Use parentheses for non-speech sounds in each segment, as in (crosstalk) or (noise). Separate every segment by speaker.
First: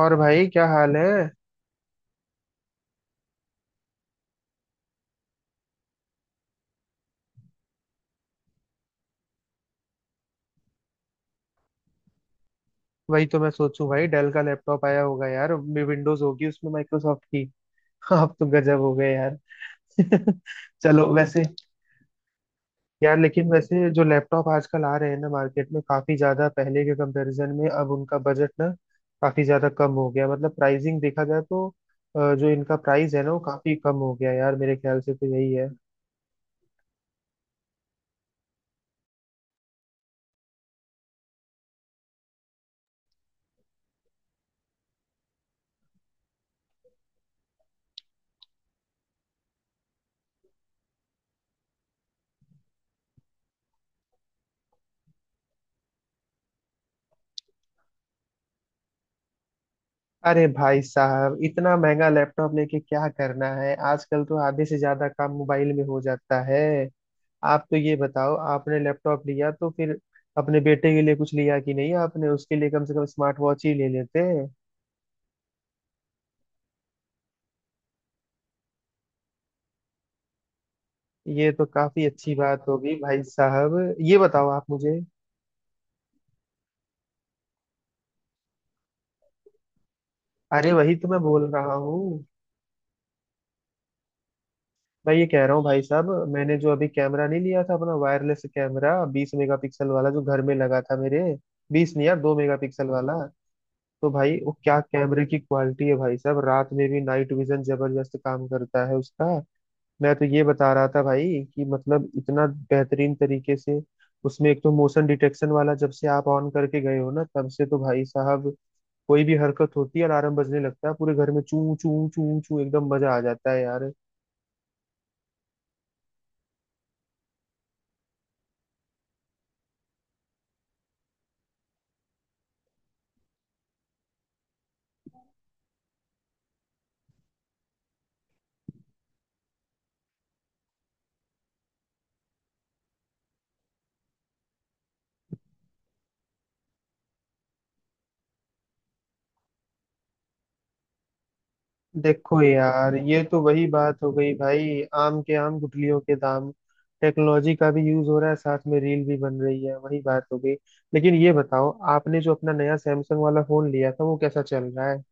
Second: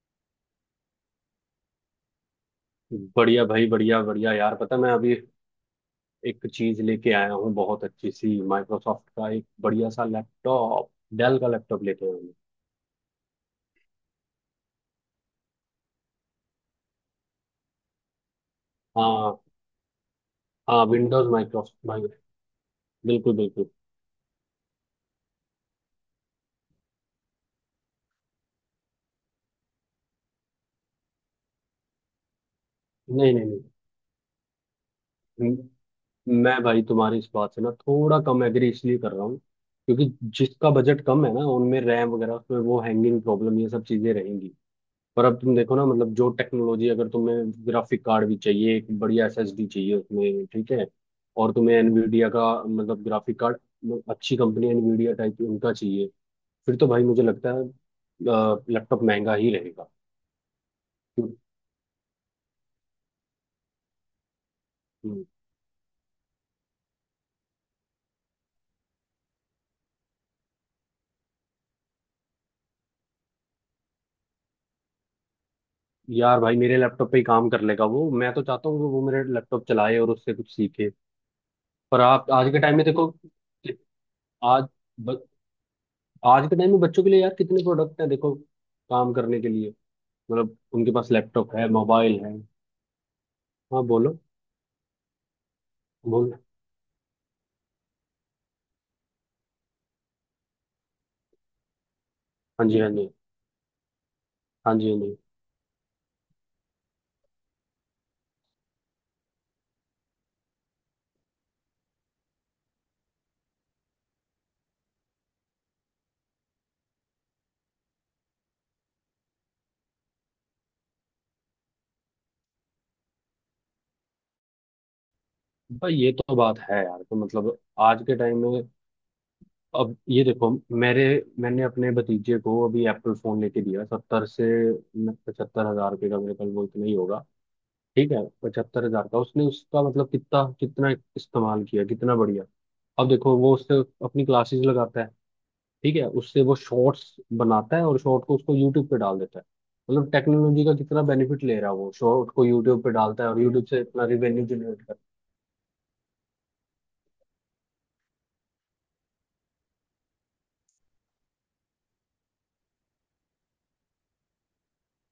Speaker 1: और भाई क्या हाल है।
Speaker 2: बढ़िया भाई, बढ़िया बढ़िया यार। पता है, मैं अभी एक चीज लेके आया हूँ, बहुत अच्छी सी। माइक्रोसॉफ्ट का एक बढ़िया सा लैपटॉप, डेल का लैपटॉप लेके आया हूँ।
Speaker 1: वही तो मैं सोचूं भाई, डेल का लैपटॉप आया होगा यार, विंडोज होगी उसमें माइक्रोसॉफ्ट की। (laughs) आप तो गजब हो गए यार।
Speaker 2: हाँ।
Speaker 1: (laughs)
Speaker 2: हाँ,
Speaker 1: चलो
Speaker 2: विंडोज
Speaker 1: वैसे।
Speaker 2: माइक्रोसॉफ्ट भाई।
Speaker 1: यार
Speaker 2: बिल्कुल
Speaker 1: लेकिन
Speaker 2: बिल्कुल।
Speaker 1: वैसे जो लैपटॉप आजकल आ रहे हैं ना मार्केट में, काफी ज्यादा पहले के कंपैरिजन में अब उनका बजट ना काफी ज्यादा कम हो गया, मतलब प्राइसिंग देखा जाए तो। जो इनका प्राइस है ना
Speaker 2: नहीं
Speaker 1: वो
Speaker 2: नहीं।
Speaker 1: काफी कम हो गया यार, मेरे ख्याल से तो यही
Speaker 2: नहीं
Speaker 1: है।
Speaker 2: म- मैं भाई तुम्हारी इस बात से ना थोड़ा कम एग्री इसलिए कर रहा हूँ, क्योंकि जिसका बजट कम है ना उनमें रैम वगैरह, उसमें वो हैंगिंग प्रॉब्लम ये सब चीजें रहेंगी। पर अब तुम देखो ना, मतलब जो टेक्नोलॉजी, अगर तुम्हें ग्राफिक कार्ड भी चाहिए, एक बढ़िया एसएसडी चाहिए उसमें, ठीक है। और तुम्हें एनवीडिया का मतलब ग्राफिक कार्ड, अच्छी कंपनी एनवीडिया टाइप उनका चाहिए, फिर तो भाई मुझे लगता है लैपटॉप महंगा ही रहेगा।
Speaker 1: अरे भाई साहब, इतना महंगा लैपटॉप लेके क्या करना है, आजकल तो आधे से ज्यादा
Speaker 2: हम्म,
Speaker 1: काम मोबाइल में हो जाता है। आप तो ये बताओ, आपने लैपटॉप लिया तो फिर अपने बेटे के लिए कुछ लिया कि नहीं, आपने उसके लिए कम से कम स्मार्ट वॉच ही ले लेते।
Speaker 2: यार भाई मेरे लैपटॉप पे ही काम कर लेगा वो। मैं तो चाहता हूँ कि वो मेरे लैपटॉप चलाए और उससे कुछ सीखे।
Speaker 1: ये तो
Speaker 2: पर
Speaker 1: काफी
Speaker 2: आप
Speaker 1: अच्छी
Speaker 2: आज के
Speaker 1: बात
Speaker 2: टाइम में
Speaker 1: होगी
Speaker 2: देखो
Speaker 1: भाई साहब।
Speaker 2: कि
Speaker 1: ये बताओ आप
Speaker 2: आज
Speaker 1: मुझे।
Speaker 2: ब, आज के टाइम में बच्चों के लिए यार कितने प्रोडक्ट हैं, देखो, काम करने के लिए। मतलब
Speaker 1: अरे
Speaker 2: उनके
Speaker 1: वही तो
Speaker 2: पास
Speaker 1: मैं बोल
Speaker 2: लैपटॉप है,
Speaker 1: रहा
Speaker 2: मोबाइल
Speaker 1: हूँ।
Speaker 2: है। हाँ, बोलो
Speaker 1: मैं ये कह रहा हूँ भाई साहब,
Speaker 2: बोलो।
Speaker 1: मैंने जो अभी कैमरा नहीं लिया था अपना, वायरलेस कैमरा 20 मेगापिक्सल वाला जो घर में लगा था मेरे। बीस नहीं यार, दो
Speaker 2: हाँ जी,
Speaker 1: मेगापिक्सल
Speaker 2: हाँ जी।
Speaker 1: वाला। तो भाई वो
Speaker 2: हाँ
Speaker 1: क्या
Speaker 2: जी, हाँ जी।
Speaker 1: कैमरे की क्वालिटी है भाई साहब, रात में भी नाइट विजन जबरदस्त काम करता है उसका। मैं तो ये बता रहा था भाई कि मतलब इतना बेहतरीन तरीके से, उसमें एक तो मोशन डिटेक्शन वाला, जब से आप ऑन करके गए हो ना तब से तो भाई साहब कोई भी हरकत होती है अलार्म बजने लगता है पूरे घर में, चू चू चू चू, एकदम मजा आ जाता है यार।
Speaker 2: भाई ये तो बात है यार। तो मतलब आज के टाइम में, अब ये देखो, मेरे, मैंने अपने भतीजे को अभी एप्पल फोन लेके दिया, 70,000 से 75,000 रुपये का, मेरे ख्याल वो इतना ही होगा। ठीक है। 75,000 का उसने, उसका मतलब कितना कितना इस्तेमाल किया, कितना बढ़िया। अब देखो वो उससे अपनी क्लासेस लगाता है, ठीक है। उससे वो शॉर्ट्स बनाता है और शॉर्ट को उसको यूट्यूब पे डाल देता है। मतलब टेक्नोलॉजी का कितना बेनिफिट ले रहा है। वो शॉर्ट
Speaker 1: देखो
Speaker 2: को यूट्यूब पे
Speaker 1: यार ये
Speaker 2: डालता है
Speaker 1: तो
Speaker 2: और यूट्यूब
Speaker 1: वही
Speaker 2: से
Speaker 1: बात
Speaker 2: इतना
Speaker 1: हो गई
Speaker 2: रिवेन्यू
Speaker 1: भाई,
Speaker 2: जनरेट कर।
Speaker 1: आम के आम गुठलियों के दाम। टेक्नोलॉजी का भी यूज हो रहा है, साथ में रील भी बन रही है, वही बात हो गई। लेकिन ये बताओ, आपने जो अपना नया सैमसंग वाला फोन लिया था वो कैसा चल रहा है।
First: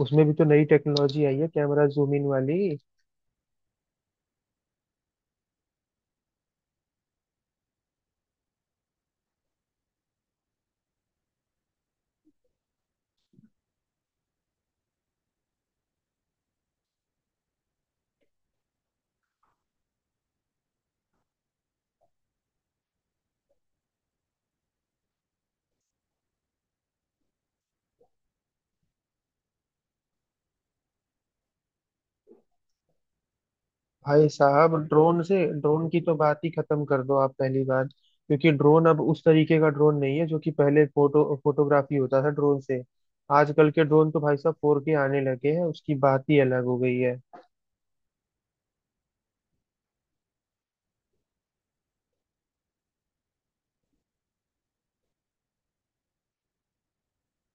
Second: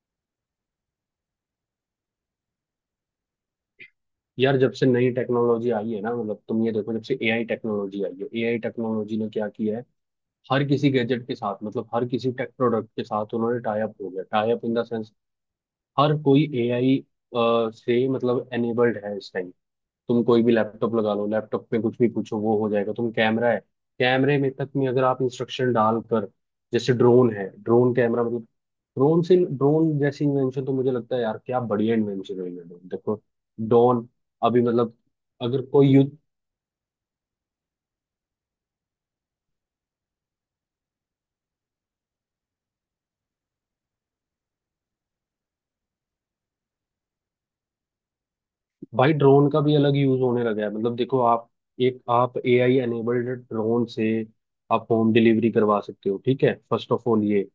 Speaker 1: उसमें भी तो नई टेक्नोलॉजी आई है, कैमरा जूम इन वाली।
Speaker 2: यार जब से नई टेक्नोलॉजी आई है ना, मतलब तुम ये देखो, जब से एआई टेक्नोलॉजी आई है, एआई टेक्नोलॉजी ने क्या किया है। हर किसी गैजेट के साथ, मतलब हर किसी टेक प्रोडक्ट के साथ उन्होंने टाई अप हो गया, tie up in the sense, हर कोई एआई से मतलब एनेबल्ड है इस टाइम। तुम कोई भी लैपटॉप लगा लो, लैपटॉप में कुछ भी पूछो, वो हो जाएगा। तुम कैमरा है, कैमरे में तक में अगर आप इंस्ट्रक्शन डालकर, जैसे ड्रोन है, ड्रोन कैमरा, मतलब ड्रोन से ड्रोन जैसी इन्वेंशन, तो मुझे लगता है यार क्या बढ़िया इन्वेंशन है ये drone। देखो, ड्रोन,
Speaker 1: भाई
Speaker 2: अभी
Speaker 1: साहब
Speaker 2: मतलब
Speaker 1: ड्रोन से,
Speaker 2: अगर
Speaker 1: ड्रोन
Speaker 2: कोई
Speaker 1: की
Speaker 2: यूज,
Speaker 1: तो बात ही खत्म कर दो आप पहली बार, क्योंकि ड्रोन अब उस तरीके का ड्रोन नहीं है जो कि पहले फोटो फोटोग्राफी होता था ड्रोन से। आजकल के ड्रोन तो भाई साहब फोर के आने लगे हैं, उसकी बात ही अलग हो गई है।
Speaker 2: भाई ड्रोन का भी अलग यूज होने लगा है, मतलब देखो आप, एक आप एआई एनेबल्ड ड्रोन से आप होम डिलीवरी करवा सकते हो, ठीक है, फर्स्ट ऑफ ऑल ये।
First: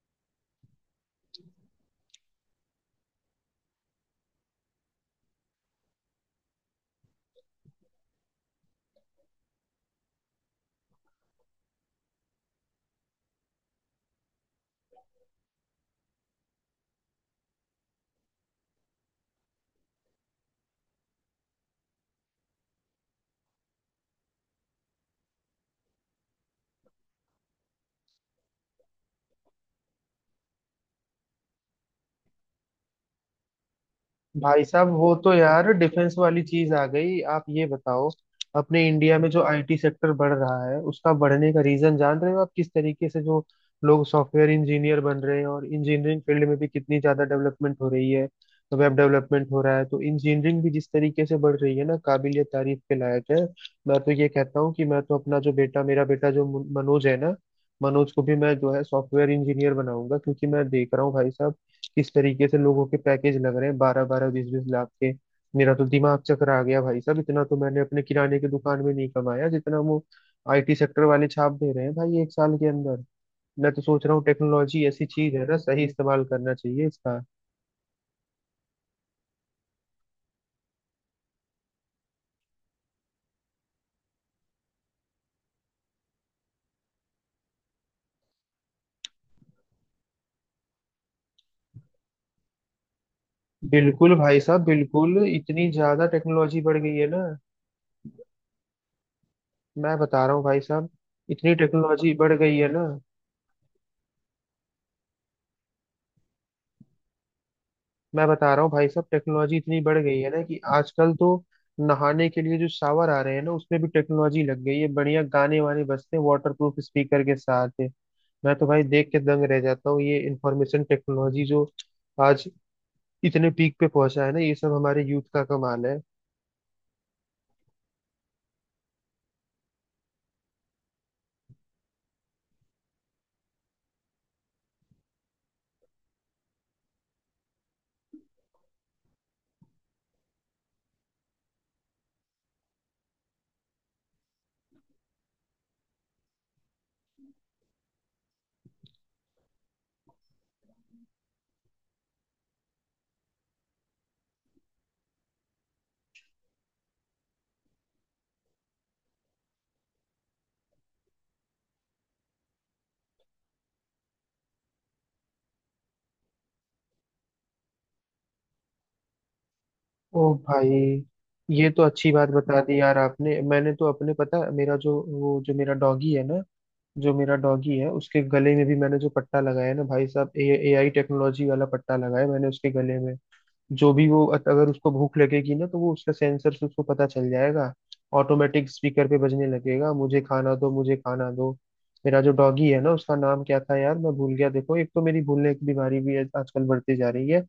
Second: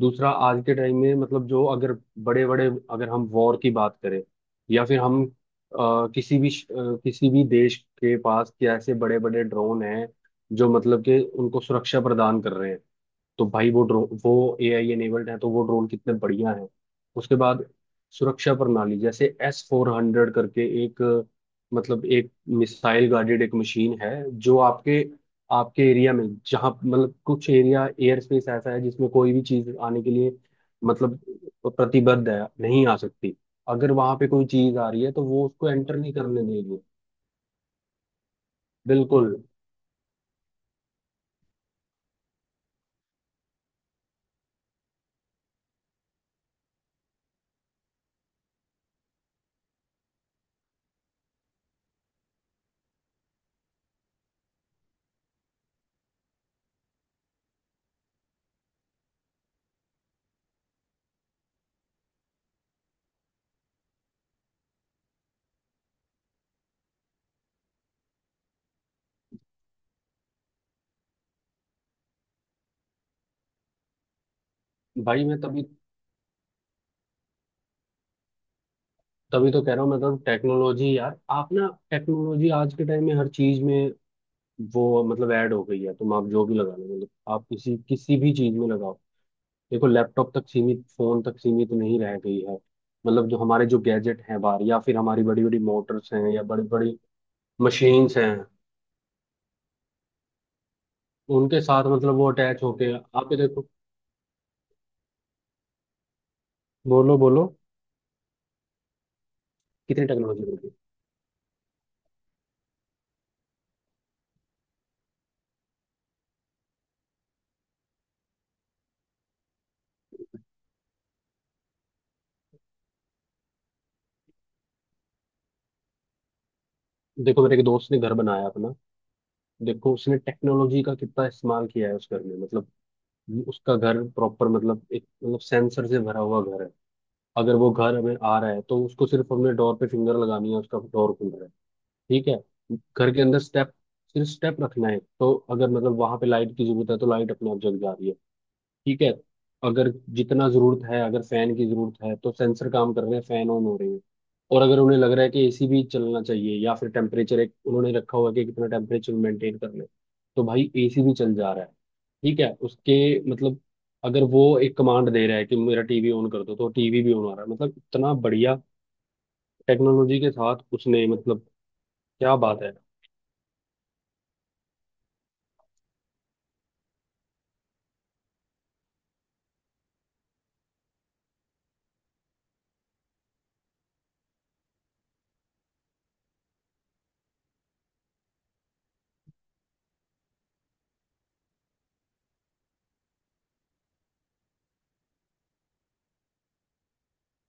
Speaker 2: दूसरा, आज के टाइम में मतलब जो, अगर बड़े बड़े, अगर हम वॉर की बात करें, या फिर हम, किसी भी किसी भी देश के पास क्या ऐसे बड़े बड़े ड्रोन हैं जो मतलब के उनको सुरक्षा प्रदान कर रहे हैं। तो भाई वो ड्रोन वो एआई एनेबल्ड है, तो वो ड्रोन कितने बढ़िया हैं। उसके बाद सुरक्षा प्रणाली, जैसे S-400 करके एक मतलब एक मिसाइल गार्डेड एक मशीन है, जो आपके, आपके एरिया में जहाँ मतलब कुछ एरिया, एयर स्पेस ऐसा है जिसमें कोई भी चीज आने के लिए, मतलब, प्रतिबद्ध है, नहीं आ सकती। अगर वहां पे कोई
Speaker 1: भाई
Speaker 2: चीज
Speaker 1: साहब
Speaker 2: आ रही है
Speaker 1: वो
Speaker 2: तो
Speaker 1: तो
Speaker 2: वो
Speaker 1: यार
Speaker 2: उसको एंटर नहीं
Speaker 1: डिफेंस वाली
Speaker 2: करने
Speaker 1: चीज
Speaker 2: देगी।
Speaker 1: आ गई, आप ये बताओ, अपने इंडिया में
Speaker 2: बिल्कुल।
Speaker 1: जो आईटी सेक्टर बढ़ रहा है उसका बढ़ने का रीजन जान रहे हो आप? किस तरीके से जो लोग सॉफ्टवेयर इंजीनियर बन रहे हैं, और इंजीनियरिंग फील्ड में भी कितनी ज्यादा डेवलपमेंट हो रही है, तो वेब डेवलपमेंट हो रहा है, तो इंजीनियरिंग भी जिस तरीके से बढ़ रही है ना, काबिलियत तारीफ के लायक है। मैं तो ये कहता हूँ कि मैं तो अपना जो बेटा, मेरा बेटा जो मनोज है ना, मनोज को भी मैं जो है सॉफ्टवेयर इंजीनियर बनाऊंगा, क्योंकि मैं देख रहा हूँ भाई साहब किस तरीके से लोगों के पैकेज लग रहे हैं, 12 12 20 20 लाख के। मेरा तो दिमाग चकरा गया भाई साहब, इतना तो मैंने अपने किराने की दुकान में नहीं कमाया जितना वो आईटी सेक्टर वाले छाप दे रहे हैं भाई एक साल के अंदर। मैं तो सोच रहा हूँ टेक्नोलॉजी ऐसी
Speaker 2: भाई
Speaker 1: चीज
Speaker 2: मैं
Speaker 1: है ना,
Speaker 2: तभी
Speaker 1: सही इस्तेमाल करना चाहिए इसका।
Speaker 2: तभी तो कह रहा हूँ, मतलब टेक्नोलॉजी यार, आप ना, टेक्नोलॉजी आज के टाइम में हर चीज में वो मतलब ऐड हो गई है। तुम, आप जो भी लगा लो, मतलब आप किसी किसी भी चीज में लगाओ, देखो लैपटॉप तक सीमित, फोन तक सीमित नहीं रह गई है। मतलब जो हमारे जो
Speaker 1: बिल्कुल
Speaker 2: गैजेट
Speaker 1: भाई
Speaker 2: हैं बाहर,
Speaker 1: साहब
Speaker 2: या फिर
Speaker 1: बिल्कुल,
Speaker 2: हमारी बड़ी बड़ी
Speaker 1: इतनी ज्यादा
Speaker 2: मोटर्स हैं या
Speaker 1: टेक्नोलॉजी
Speaker 2: बड़ी
Speaker 1: बढ़ गई
Speaker 2: बड़ी
Speaker 1: है ना।
Speaker 2: मशीन्स हैं,
Speaker 1: मैं बता रहा हूँ भाई साहब, इतनी
Speaker 2: उनके साथ
Speaker 1: टेक्नोलॉजी
Speaker 2: मतलब वो
Speaker 1: बढ़ गई
Speaker 2: अटैच
Speaker 1: है ना।
Speaker 2: होके, आप ये देखो। बोलो बोलो,
Speaker 1: मैं बता रहा हूँ भाई साहब, टेक्नोलॉजी इतनी बढ़
Speaker 2: कितनी
Speaker 1: गई है ना
Speaker 2: टेक्नोलॉजी बढ़
Speaker 1: कि
Speaker 2: गई।
Speaker 1: आजकल तो नहाने के लिए जो शावर आ रहे हैं ना उसमें भी टेक्नोलॉजी लग गई है, बढ़िया गाने वाने बजते हैं वाटर प्रूफ स्पीकर के साथ। मैं तो भाई देख के दंग रह जाता हूँ, ये इंफॉर्मेशन टेक्नोलॉजी जो आज इतने पीक पे पहुंचा है ना, ये सब हमारे यूथ का कमाल है।
Speaker 2: देखो, मेरे एक दोस्त ने घर बनाया अपना। देखो उसने टेक्नोलॉजी का कितना इस्तेमाल किया है उस घर में। मतलब उसका घर प्रॉपर, मतलब एक, मतलब सेंसर से भरा हुआ घर है। अगर वो घर हमें आ रहा है, तो उसको सिर्फ हमने डोर पे फिंगर लगानी है, उसका डोर खुल रहा है। ठीक है। घर के अंदर स्टेप, सिर्फ स्टेप रखना है, तो अगर मतलब वहां पे लाइट की जरूरत है तो लाइट अपने आप जग जा रही है। ठीक है। अगर जितना जरूरत है, अगर फैन की जरूरत है तो सेंसर काम कर रहे हैं, फैन ऑन हो रहे हैं। और अगर उन्हें लग रहा है कि एसी भी चलना चाहिए, या फिर टेम्परेचर एक उन्होंने रखा हुआ है कि कितना टेम्परेचर मेंटेन करना है, तो भाई एसी भी चल जा रहा है। ठीक है। उसके, मतलब अगर वो एक कमांड दे रहा है कि मेरा टीवी ऑन कर दो तो टीवी भी ऑन आ रहा है। मतलब इतना बढ़िया टेक्नोलॉजी के
Speaker 1: ओ
Speaker 2: साथ
Speaker 1: भाई,
Speaker 2: उसने मतलब।
Speaker 1: ये तो अच्छी बात
Speaker 2: क्या
Speaker 1: बता
Speaker 2: बात है।
Speaker 1: दी यार आपने। मैंने तो अपने, पता है, मेरा जो वो जो मेरा डॉगी है ना, जो मेरा डॉगी है उसके गले में भी मैंने जो पट्टा लगाया है ना भाई साहब, ए आई टेक्नोलॉजी वाला पट्टा लगाया मैंने उसके गले में। जो भी वो अगर उसको भूख लगेगी ना, तो वो उसका सेंसर से उसको पता चल जाएगा, ऑटोमेटिक स्पीकर पे बजने लगेगा, मुझे खाना दो, मुझे खाना दो। मेरा जो डॉगी है ना उसका नाम क्या था यार, मैं भूल गया। देखो एक तो मेरी भूलने की बीमारी भी आजकल बढ़ती जा रही है।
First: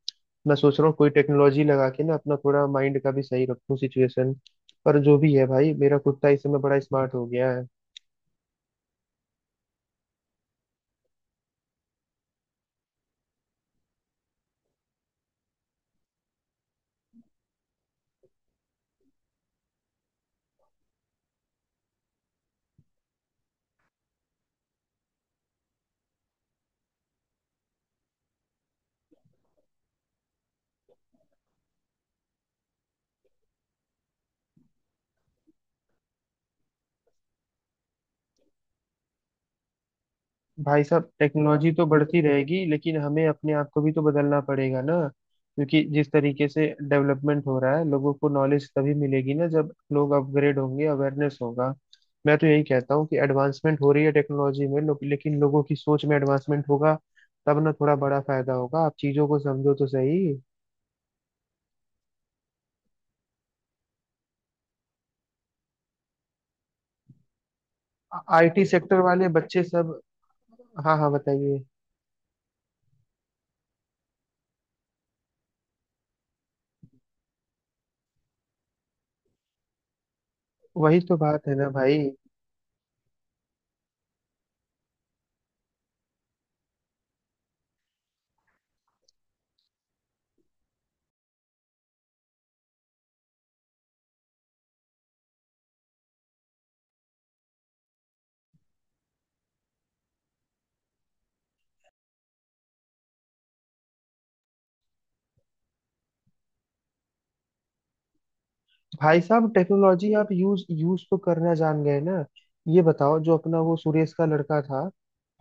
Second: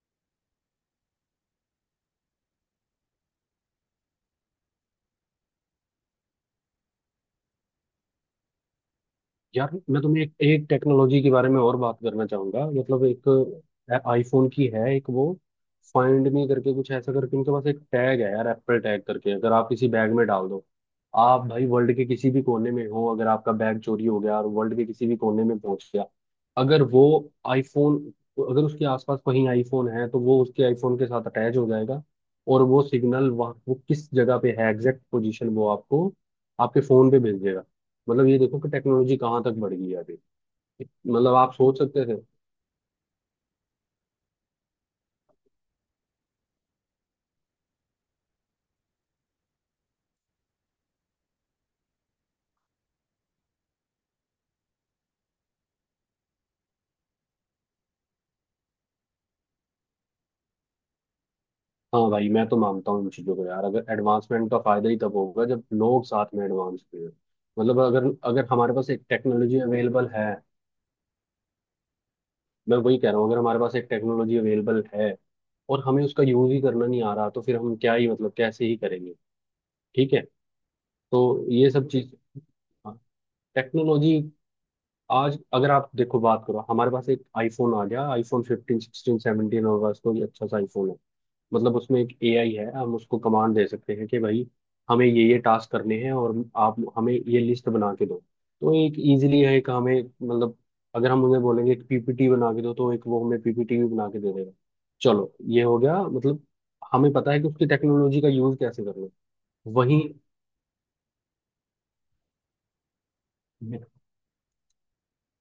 Speaker 1: मैं सोच रहा हूँ कोई टेक्नोलॉजी लगा के ना अपना थोड़ा माइंड का भी सही रखूं सिचुएशन। पर जो भी है भाई, मेरा कुत्ता इस समय बड़ा स्मार्ट हो गया है।
Speaker 2: यार मैं तुम्हें एक टेक्नोलॉजी के बारे में और बात करना चाहूंगा, मतलब एक आईफोन की है, एक वो फाइंड मी करके कुछ ऐसा, करके उनके पास एक टैग है यार, एप्पल टैग करके। अगर आप किसी बैग में डाल दो, आप भाई वर्ल्ड के किसी भी कोने में हो, अगर आपका बैग चोरी हो गया और वर्ल्ड के किसी भी कोने में पहुंच गया, अगर वो आईफोन, अगर उसके आसपास कहीं आईफोन है, तो वो उसके आईफोन के साथ अटैच हो जाएगा। और वो सिग्नल वहाँ, वो किस जगह पे है, एग्जैक्ट पोजीशन वो आपको, आपके फोन पे भेज देगा। मतलब ये देखो कि टेक्नोलॉजी कहाँ तक बढ़ गई है अभी।
Speaker 1: भाई साहब
Speaker 2: मतलब आप
Speaker 1: टेक्नोलॉजी
Speaker 2: सोच
Speaker 1: तो
Speaker 2: सकते
Speaker 1: बढ़ती
Speaker 2: थे।
Speaker 1: रहेगी, लेकिन हमें अपने आप को भी तो बदलना पड़ेगा ना, क्योंकि जिस तरीके से डेवलपमेंट हो रहा है लोगों को नॉलेज तभी मिलेगी ना जब लोग अपग्रेड होंगे, अवेयरनेस होगा। मैं तो यही कहता हूँ कि एडवांसमेंट हो रही है टेक्नोलॉजी में, लेकिन लोगों की सोच में एडवांसमेंट होगा तब ना थोड़ा बड़ा फायदा होगा, आप चीजों को समझो तो सही।
Speaker 2: हाँ भाई, मैं तो मानता हूँ इन चीजों को यार, अगर एडवांसमेंट का फायदा ही तब होगा जब लोग साथ में एडवांस हुए। मतलब अगर अगर
Speaker 1: आईटी
Speaker 2: हमारे पास
Speaker 1: सेक्टर
Speaker 2: एक
Speaker 1: वाले
Speaker 2: टेक्नोलॉजी
Speaker 1: बच्चे सब।
Speaker 2: अवेलेबल है।
Speaker 1: हाँ हाँ, बताइए।
Speaker 2: मैं वही कह रहा हूँ, अगर हमारे पास एक टेक्नोलॉजी अवेलेबल है और हमें उसका यूज ही करना नहीं आ रहा, तो फिर हम क्या ही, मतलब, कैसे ही करेंगे। ठीक है।
Speaker 1: वही तो
Speaker 2: तो
Speaker 1: बात है ना
Speaker 2: ये सब
Speaker 1: भाई।
Speaker 2: चीज, टेक्नोलॉजी, आज अगर आप देखो बात करो, हमारे पास एक आईफोन आ गया, आईफोन फिफ्टीन सिक्सटीन 17, हमारे पास कोई अच्छा सा आईफोन है, मतलब उसमें एक एआई है। हम उसको कमांड दे सकते हैं कि भाई हमें ये टास्क करने हैं और आप हमें ये लिस्ट बना के दो, तो एक इजीली है। एक हमें मतलब, अगर हम उन्हें बोलेंगे एक पीपीटी बना के दो, तो एक वो हमें पीपीटी भी बना के दे देगा। चलो, ये हो गया, मतलब हमें पता है कि उसकी टेक्नोलॉजी का यूज कैसे करना
Speaker 1: भाई
Speaker 2: है।
Speaker 1: साहब
Speaker 2: वहीं।
Speaker 1: टेक्नोलॉजी आप यूज यूज तो करना जान गए ना। ये बताओ, जो अपना वो सुरेश का लड़का था,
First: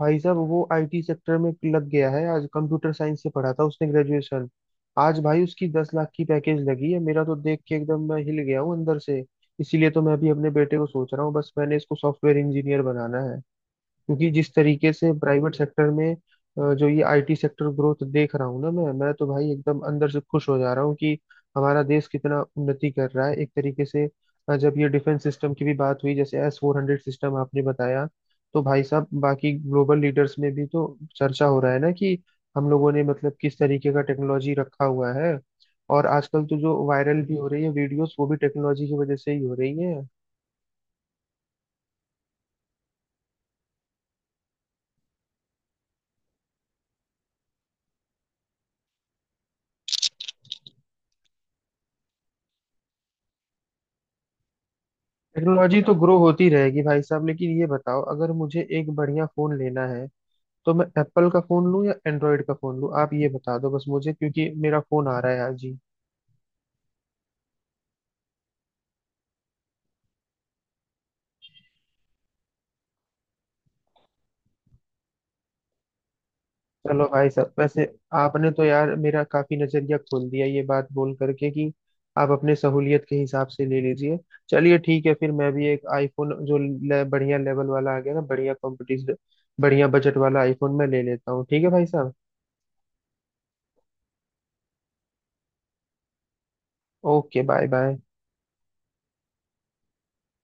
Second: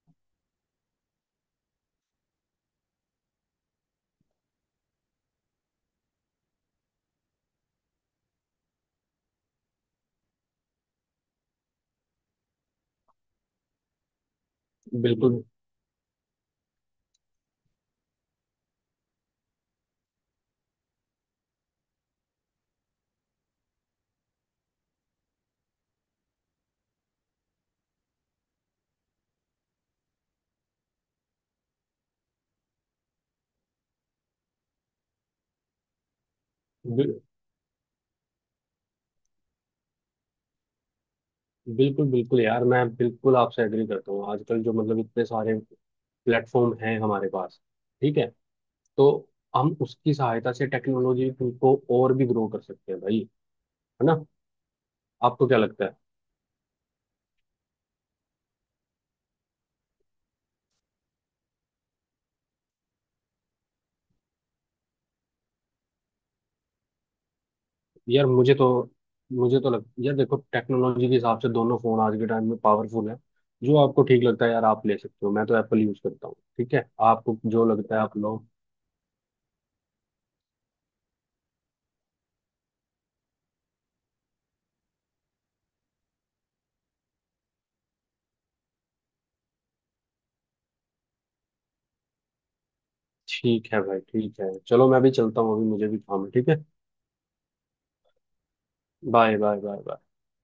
Speaker 1: भाई साहब वो आईटी सेक्टर में लग गया है, आज कंप्यूटर साइंस से पढ़ा था उसने ग्रेजुएशन। आज भाई उसकी 10 लाख की पैकेज लगी है, मेरा तो देख के एकदम मैं हिल गया हूँ अंदर से। इसीलिए तो मैं अभी अपने बेटे को सोच रहा हूँ, बस मैंने इसको सॉफ्टवेयर इंजीनियर बनाना है, क्योंकि जिस तरीके से
Speaker 2: बिल्कुल।
Speaker 1: प्राइवेट सेक्टर में जो ये आईटी सेक्टर ग्रोथ देख रहा हूँ ना मैं तो भाई एकदम अंदर से खुश हो जा रहा हूँ कि हमारा देश कितना उन्नति कर रहा है एक तरीके से। जब ये डिफेंस सिस्टम की भी बात हुई, जैसे S-400 सिस्टम आपने बताया, तो भाई साहब बाकी ग्लोबल लीडर्स में भी तो चर्चा हो रहा है ना कि हम लोगों ने मतलब किस तरीके का टेक्नोलॉजी रखा हुआ है। और आजकल तो जो
Speaker 2: बिल,
Speaker 1: वायरल भी हो रही है वीडियोस वो भी टेक्नोलॉजी की वजह से ही हो रही है।
Speaker 2: बिल्कुल बिल्कुल यार, मैं बिल्कुल आपसे एग्री करता हूँ। आजकल जो मतलब इतने सारे प्लेटफॉर्म हैं हमारे पास, ठीक है, तो हम उसकी सहायता से टेक्नोलॉजी को और भी ग्रो कर सकते हैं भाई। है ना। आपको क्या
Speaker 1: टेक्नोलॉजी
Speaker 2: लगता
Speaker 1: तो
Speaker 2: है।
Speaker 1: ग्रो होती रहेगी भाई साहब, लेकिन ये बताओ, अगर मुझे एक बढ़िया फोन लेना है तो मैं एप्पल का फोन लूं या एंड्रॉयड का फोन लूं, आप ये बता दो बस मुझे, क्योंकि मेरा फोन आ रहा है आज ही।
Speaker 2: यार मुझे तो लग, यार देखो, टेक्नोलॉजी के हिसाब से दोनों फोन आज के टाइम में पावरफुल है। जो आपको ठीक लगता है यार, आप ले सकते हो। मैं तो एप्पल यूज करता हूँ, ठीक है।
Speaker 1: चलो भाई
Speaker 2: आपको
Speaker 1: साहब
Speaker 2: जो
Speaker 1: वैसे,
Speaker 2: लगता है आप लो।
Speaker 1: आपने तो यार मेरा काफी नजरिया खोल दिया ये बात बोल करके कि आप अपने सहूलियत के हिसाब से ले लीजिए। चलिए ठीक है, फिर मैं भी एक आईफोन जो बढ़िया लेवल वाला आ गया ना, बढ़िया कॉम्पिटिशन, बढ़िया बजट वाला आईफोन मैं ले लेता हूँ, ठीक है भाई साहब।
Speaker 2: ठीक है भाई, ठीक है, चलो मैं भी चलता हूँ अभी, मुझे भी काम है। ठीक है।
Speaker 1: Okay, bye bye.
Speaker 2: Bye bye bye bye.